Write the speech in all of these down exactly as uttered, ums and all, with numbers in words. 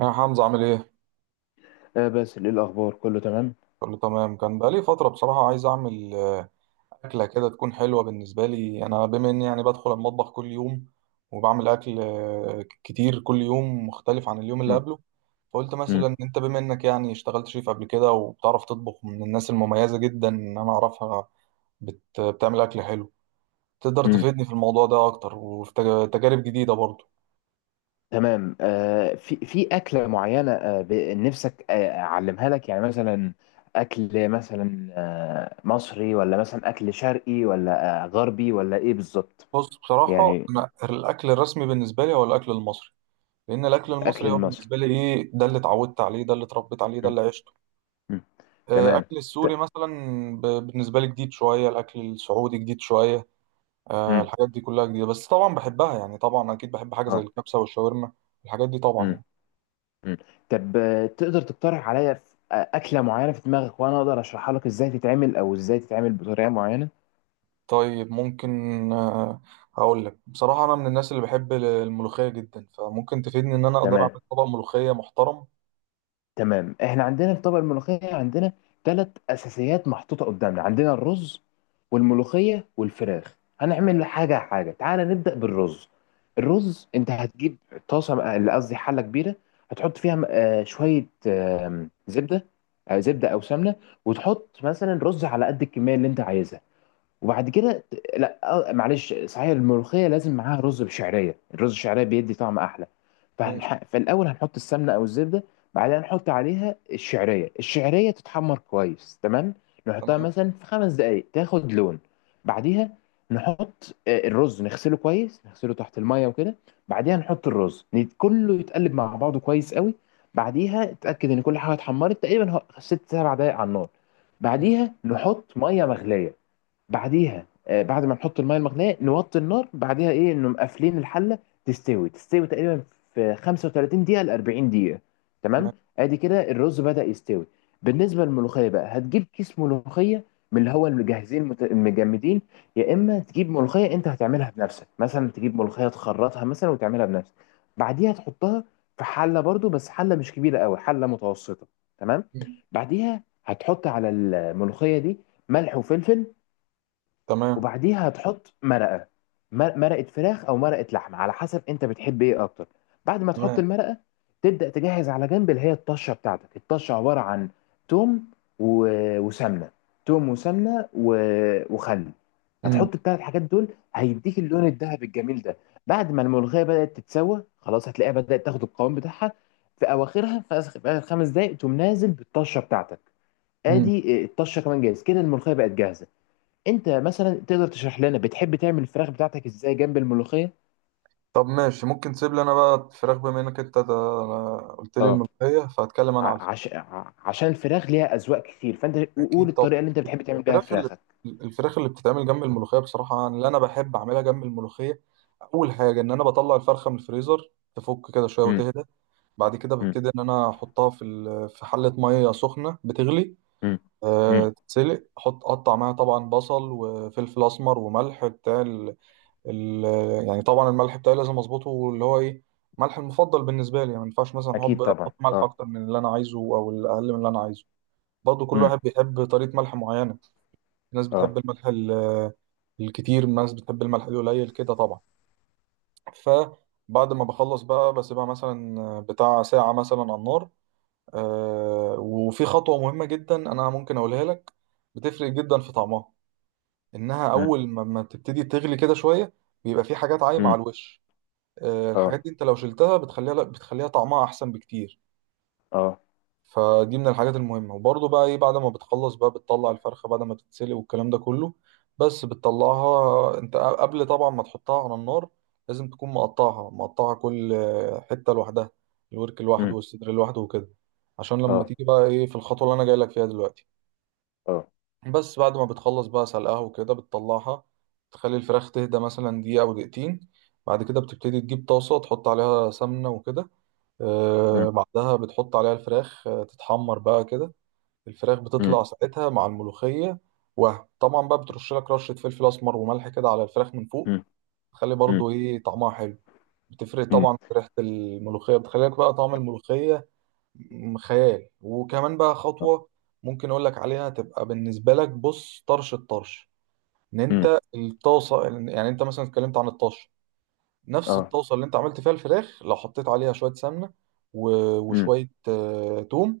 يا حمزة عامل ايه؟ آه باسل، ايه الاخبار؟ كله تمام. كله تمام. كان بقالي فترة بصراحة عايز اعمل آه، أكلة كده تكون حلوة بالنسبة لي، أنا بما إني يعني بدخل المطبخ كل يوم وبعمل أكل آه، كتير، كل يوم مختلف عن اليوم اللي مم. قبله. فقلت مم. مثلا أنت بما إنك يعني اشتغلت شيف قبل كده وبتعرف تطبخ، من الناس المميزة جدا إن أنا أعرفها. بت... بتعمل أكل حلو، تقدر مم. تفيدني في الموضوع ده أكتر وفي تج- تجارب جديدة برضه. تمام. آه في في اكله معينه آه ب- نفسك آه اعلمها لك، يعني مثلا اكل مثلا آه مصري، ولا مثلا اكل شرقي، ولا آه غربي، ولا ايه بالظبط؟ بص بصراحة يعني أنا الأكل الرسمي بالنسبة لي هو الأكل المصري، لان الاكل الاكل المصري هو المصري. بالنسبه لي ايه، ده اللي اتعودت عليه، ده اللي اتربيت عليه، ده مم. اللي عشته. مم. آه، تمام. اكل ت... السوري مثلا ب- بالنسبه لي جديد شويه، الاكل السعودي جديد شويه. آه، مم. الحاجات دي كلها جديده بس طبعا بحبها، يعني طبعا اكيد بحب حاجه زي اه. الكبسه والشاورما، الحاجات دي طبعا مم. يعني. مم. طب آه تقدر تقترح عليا ف- آه، اكله معينه في دماغك، وانا اقدر اشرحها لك ازاي تتعمل، او ازاي تتعمل بطريقه معينه. طيب ممكن آه، هقول لك بصراحه، انا من الناس اللي بحب ال- الملوخيه جدا، فممكن تفيدني ان انا اقدر اعمل تمام. طبق ملوخيه محترم. تمام، احنا عندنا الطبق الملوخية. عندنا ثلاث اساسيات محطوطة قدامنا: عندنا الرز والملوخية والفراخ. هنعمل حاجة حاجة، تعالى نبدأ بالرز. الرز انت هتجيب طاسة، اللي قصدي حلة كبيرة، هتحط فيها آه، شوية آم، زبدة، آه، زبدة او سمنة، وتحط مثلا رز على قد الكمية اللي انت عايزها، وبعد كده ت- لا، آه، معلش، صحيح الملوخيه لازم معاها رز بشعريه، الرز الشعريه بيدي طعم احلى. ماشي. فهنح... فالاول هنحط السمنه او الزبده. بعدها نحط عليها الشعريه، الشعريه تتحمر كويس. تمام. نحطها تمام. مثلا في خمس دقائق تاخد لون. بعديها نحط آه، الرز، نغسله كويس، نغسله تحت الميه وكده. بعديها نحط الرز نت- كله يتقلب مع بعضه كويس قوي. بعديها اتاكد ان كل حاجه اتحمرت تقريبا، هو- ست سبع دقائق على النار. مم. بعديها نحط ميه مغليه. بعديها آه، بعد ما نحط الميه المغليه نوطي النار، بعديها ايه انه مقفلين الحله. تستوي، تستوي تقريبا في خمسة وثلاثين دقيقه ل اربعين دقيقه. تمام. تمام. ادي كده الرز بدأ يستوي. بالنسبه للملوخيه بقى، هتجيب كيس ملوخيه من اللي هو المجهزين، المت- المجمدين، يا اما تجيب ملوخيه انت هتعملها بنفسك، مثلا تجيب ملوخيه تخرطها مثلا وتعملها بنفسك. بعديها تحطها في حله برضو، بس حله مش كبيره قوي، حله متوسطه. تمام. مم. بعديها هتحط على الملوخيه دي ملح وفلفل. تمام. وبعديها هتحط مرقه، مر- مرقه فراخ او مرقه لحمه على حسب انت بتحب ايه اكتر. بعد ما تحط تمام. المرقه، تبدا تجهز على جنب اللي هي الطشه بتاعتك. الطشه عباره عن توم و- وسمنه، توم وسمنه و- وخل. مم. هتحط الثلاث حاجات دول هيديك اللون الذهبي الجميل ده. بعد ما الملوخيه بدات تتسوى خلاص، هتلاقيها بدات تاخد القوام بتاعها. في اواخرها، في آخر- في اخر خمس دقائق، تقوم نازل بالطشه بتاعتك. مم. ادي آه، الطشه كمان جاهز. كده الملوخيه بقت جاهزه. انت مثلا تقدر تشرح لنا بتحب تعمل الفراخ بتاعتك ازاي جنب الملوخيه؟ طب ماشي، ممكن تسيب لي انا بقى الفراخ بما انك انت تا- قلت لي اه. الملوخيه، فهتكلم انا على ع- الفراخ. عش... ع- عشان الفراخ ليها اذواق كتير، فانت قول اكيد طبعا. الطريقه اللي انت بتحب تعمل بيها الفراخ اللي فراخك. الفراخ اللي بتتعمل جنب الملوخيه، بصراحه أنا اللي انا بحب اعملها جنب الملوخيه. اول حاجه ان انا بطلع الفرخه من الفريزر، تفك كده شويه امم. وتهدى. بعد كده امم. ببتدي ان انا احطها في ال- في حله ميه سخنه بتغلي. امم. امم. أه تتسلق، احط اقطع معاها طبعا بصل وفلفل اسمر وملح بتاع ال- يعني طبعا الملح بتاعي لازم اظبطه اللي هو ايه، ملح المفضل بالنسبه لي يعني، ما ينفعش مثلا احب اكيد طبعا، احط ملح اه. اكتر من اللي انا عايزه او الاقل من اللي انا عايزه. برضه كل امم. واحد بيحب طريقه ملح معينه، في ناس اه. بتحب الملح ال- الكتير، ناس بتحب الملح القليل كده طبعا. فبعد ما بخلص بقى بسيبها مثلا بتاع ساعه مثلا على النار. آه، وفي خطوه مهمه جدا انا ممكن اقولها لك، بتفرق جدا في طعمها، انها امم. اول ما ما تبتدي تغلي كده شويه بيبقى في حاجات عايمه امم. على الوش. آه، اه. الحاجات دي انت لو شلتها بتخليها، لا بتخليها طعمها احسن بكتير. اه. فدي من الحاجات المهمه. وبرضه بقى ايه، بعد ما بتخلص بقى بتطلع الفرخه بعد ما تتسلق والكلام ده كله، بس بتطلعها انت قبل طبعا ما تحطها على النار لازم تكون مقطعها مقطعها كل آه، حته لوحدها، الورك لوحده امم. والصدر لوحده وكده، عشان لما اه. تيجي بقى ايه في الخطوه اللي انا جاي لك فيها دلوقتي. اه. بس بعد ما بتخلص بقى سلقها وكده بتطلعها، تخلي الفراخ تهدى مثلا دقيقه او دقيقتين. بعد كده بتبتدي تجيب طاسه، تحط عليها سمنه وكده. آه، امم. بعدها بتحط عليها الفراخ آه، تتحمر بقى كده، الفراخ امم. بتطلع ساعتها مع الملوخية. وهم طبعا بقى بترش لك رشة فلفل أسمر وملح كده على الفراخ من فوق، امم. تخلي برضو إيه طعمها حلو، بتفرق امم. طبعا في ريحة الملوخية، بتخلي لك بقى طعم الملوخية م- خيال. وكمان بقى خطوة ممكن أقول لك عليها، تبقى بالنسبة لك بص طرش الطرش، إن امم. أنت الطاسة، يعني أنت مثلا اتكلمت عن الطش، نفس اه. الطاسه اللي انت عملت فيها الفراخ لو حطيت عليها شويه سمنه و- امم. وشويه آه، توم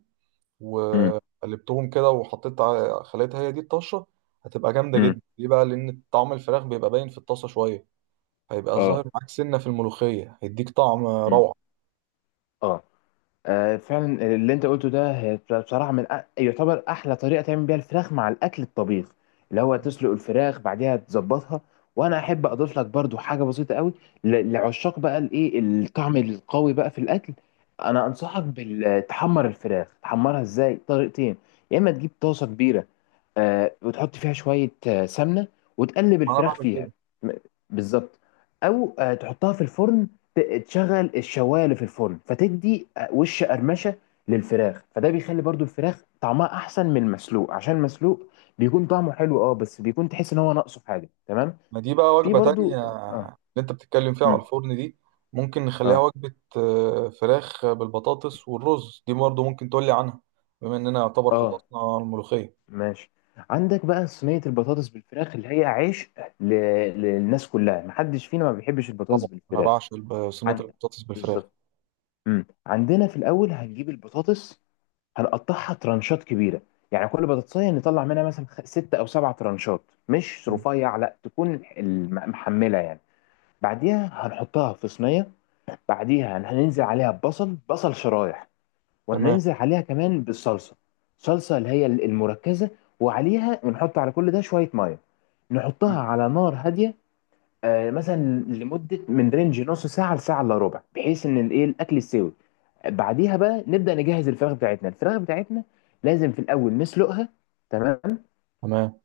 امم. وقلبتهم كده وحطيت ع- خليتها هي دي الطشه، هتبقى جامده امم. جدا. ليه بقى؟ لان طعم الفراخ بيبقى باين في الطاسه شويه، هيبقى اه. ظاهر معاك سنه في الملوخيه هيديك طعم امم. روعه. اه. آه، فعلا اللي انت قلته ده، هي بصراحه من أ- يعتبر احلى طريقه تعمل بيها الفراخ مع الاكل الطبيخ، اللي هو تسلق الفراخ بعديها تظبطها. وانا احب اضيف لك برضو حاجه بسيطه قوي ل- لعشاق بقى الايه الطعم القوي بقى في الاكل. انا انصحك بتحمر الفراخ. تحمرها ازاي؟ طريقتين. يا اما تجيب طاسه كبيره آه، وتحط فيها شوية آه، سمنة، وتقلب انا الفراخ بعمل فيها. كده. م- بالظبط. أو آه، تحطها في الفرن، ت- تشغل الشواية اللي في الفرن، فتدي آه، وش قرمشة للفراخ. فده بيخلي برضو الفراخ طعمها أحسن من المسلوق، عشان المسلوق بيكون طعمه حلو، اه، بس بيكون تحس إن هو ناقصه حاجة. تمام. ما دي بقى في وجبه تانية برضو. اه. اللي انت بتتكلم فيها على مم. الفرن دي، ممكن نخليها اه. وجبه آه، فراخ بالبطاطس والرز دي برضه ممكن تقولي عنها، بما اننا يعتبر اه. خلصنا الملوخيه. ماشي. عندك بقى صينية البطاطس بالفراخ، اللي هي عيش ل... للناس كلها. محدش فينا ما بيحبش البطاطس طبعا انا بالفراخ. بعشق الب- صينيه عن- البطاطس بالفراخ. بالظبط. امم. عندنا في الاول هنجيب البطاطس، هنقطعها ترانشات كبيره، يعني كل بطاطسيه نطلع منها مثلا خ- ست او سبع ترانشات، مش مم. رفيع، لا تكون الم- محمله يعني. بعديها هنحطها في صينيه. بعديها هننزل عليها ببصل، بصل شرايح، تمام. وهننزل عليها كمان بالصلصه. صلصه اللي هي المركزه. وعليها، ونحط على كل ده شويه ميه، مم. نحطها على نار هاديه. آه، مثلا لمده من رينج نص ساعه لساعه الا ربع، بحيث ان الايه الاكل يستوي. بعديها بقى نبدا نجهز الفراخ بتاعتنا. الفراخ بتاعتنا لازم في الاول نسلقها. تمام. تمام.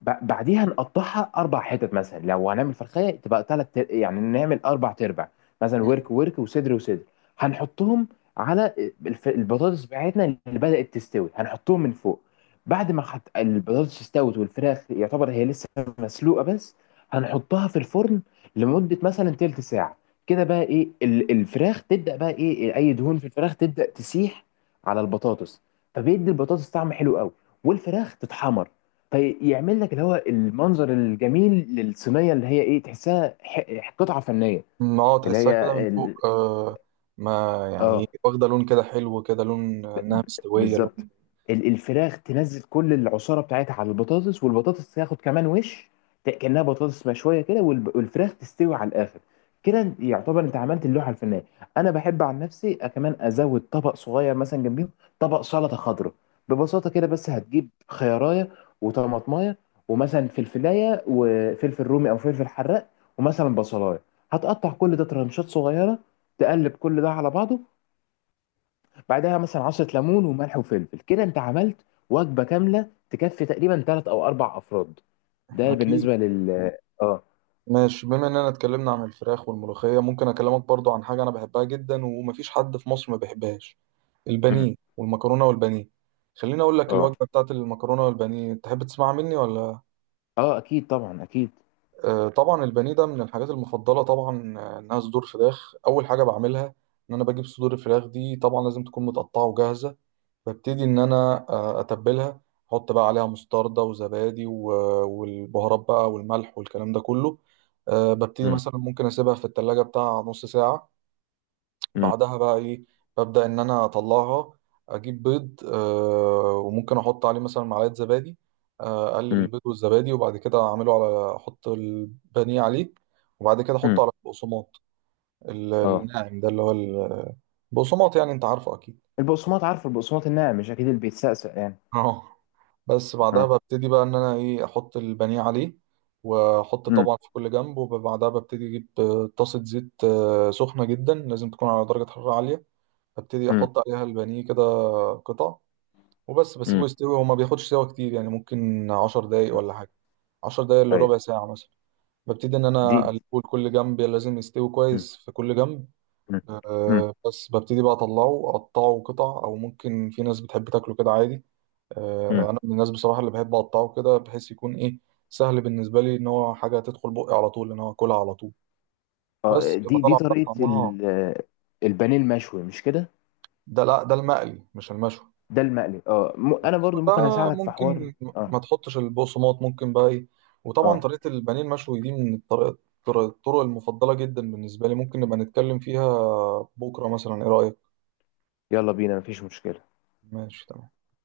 ب- بعديها نقطعها اربع حتت، مثلا لو هنعمل فرخيه تبقى ثلاث، يعني نعمل اربع تربع، مثلا ورك ورك وصدر وصدر، هنحطهم على الف- البطاطس بتاعتنا اللي بدأت تستوي، هنحطهم من فوق. بعد ما حط البطاطس استوت، والفراخ يعتبر هي لسه مسلوقه بس، هنحطها في الفرن لمده مثلا تلت ساعه. كده بقى ايه، ال- الفراخ تبدأ بقى ايه، اي دهون في الفراخ تبدأ تسيح على البطاطس، فبيدي البطاطس طعم حلو قوي، والفراخ تتحمر. فيعمل لك اللي هو المنظر الجميل للصينيه، اللي هي ايه، تحسها ح- قطعه فنيه. مم. اه اللي تحسها كده من هي فوق ال... آه، ما يعني إيه، اه. واخده لون كده حلو كده، لون ب- انها ب- مستويه بالظبط. لون. ال- الفراخ تنزل كل العصاره بتاعتها على البطاطس، والبطاطس تاخد كمان وش، ت- كانها بطاطس مشويه كده، والب- والفراخ تستوي على الاخر. كده يعتبر انت عملت اللوحه الفنيه. انا بحب عن نفسي كمان ازود طبق صغير مثلا جنبيهم، طبق سلطه خضراء. ببساطه كده بس، هتجيب خيارية وطماطمايه، ومثلا فلفلايه، وفلفل رومي او فلفل حراق، ومثلا بصلايه. هتقطع كل ده ترانشات صغيره، تقلب كل ده على بعضه. بعدها مثلا عصرة ليمون وملح وفلفل. كده انت عملت وجبة كاملة تكفي تقريبا ثلاث او اربع افراد. ده اكيد. بالنسبة لل... اه. ماشي، بما اننا اتكلمنا عن الفراخ والملوخيه ممكن اكلمك برضو عن حاجه انا بحبها جدا ومفيش حد في مصر ما بيحبهاش، مم. البانيه والمكرونه والبانيه. خليني اقول لك اه. الوجبه بتاعت المكرونه والبانيه، تحب تسمع مني ولا؟ اه اكيد طبعا، اكيد. آه، طبعا البانيه ده من الحاجات المفضله طبعا، آه، انها صدور فراخ. اول حاجه بعملها ان انا بجيب صدور الفراخ دي، طبعا لازم تكون متقطعه وجاهزه. ببتدي ان انا آه، اتبلها، احط بقى عليها مستردة وزبادي و- والبهارات بقى والملح والكلام ده كله. آه، ببتدي مم. مثلا ممكن اسيبها في التلاجة بتاع نص ساعه. مم. بعدها بقى ايه؟ ببدأ ان انا اطلعها، اجيب بيض آه وممكن احط عليه مثلا معلقة زبادي، آه، اقلب مم. البيض والزبادي وبعد كده اعمله على، احط البانيه عليه، وبعد كده احطه مم. على البقسماط ال- اه. الناعم ده، اللي هو البقسماط، يعني انت عارفه اكيد. البقسماط، عارف البقسماط الناعم مش؟ اكيد اللي بيتسقسق يعني. اه بس بعدها اه. ببتدي بقى ان انا ايه احط البانيه عليه، واحط مم. طبعا في كل جنب. وبعدها ببتدي اجيب آه، طاسة زيت آه، سخنة جدا، لازم تكون على درجة حرارة عالية. ببتدي مم. احط عليها البانيه كده قطع، وبس بسيبه مم. يستوي، وما بياخدش سوا كتير، يعني ممكن عشر دقايق آه. ولا حاجة، عشر دقايق ايوه. لربع ساعة مثلا. ببتدي إن دي أنا دي- أقلبه لكل جنب، لازم يستوي مم. كويس في كل جنب. مم. مم. أه بس ببتدي بقى أطلعه أقطعه قطع، أو ممكن في ناس بتحب تاكله كده عادي. مم. أه أنا من الناس بصراحة اللي بحب أقطعه كده، بحيث يكون إيه سهل بالنسبة لي، إن هو حاجة تدخل بقي على طول، إن هو أكلها على طول. بس اه، بتبقى دي دي طالعة بقى طريقة طعمها. ال- البانيه المشوي مش كده؟ ده لا ده المقلي مش المشوي. ده المقلي، اه. م- انا المشوي برضو ممكن ده اساعدك في حوار. ممكن اه. ما تحطش البقسماط، ممكن بقى ايه. وطبعا اه. طريقة البانيه المشوي دي من الطرق الطرق الطرق المفضلة جدا بالنسبة لي، ممكن نبقى نتكلم فيها بكرة مثلا، ايه رأيك؟ يلا بينا، مفيش مشكلة. ماشي تمام.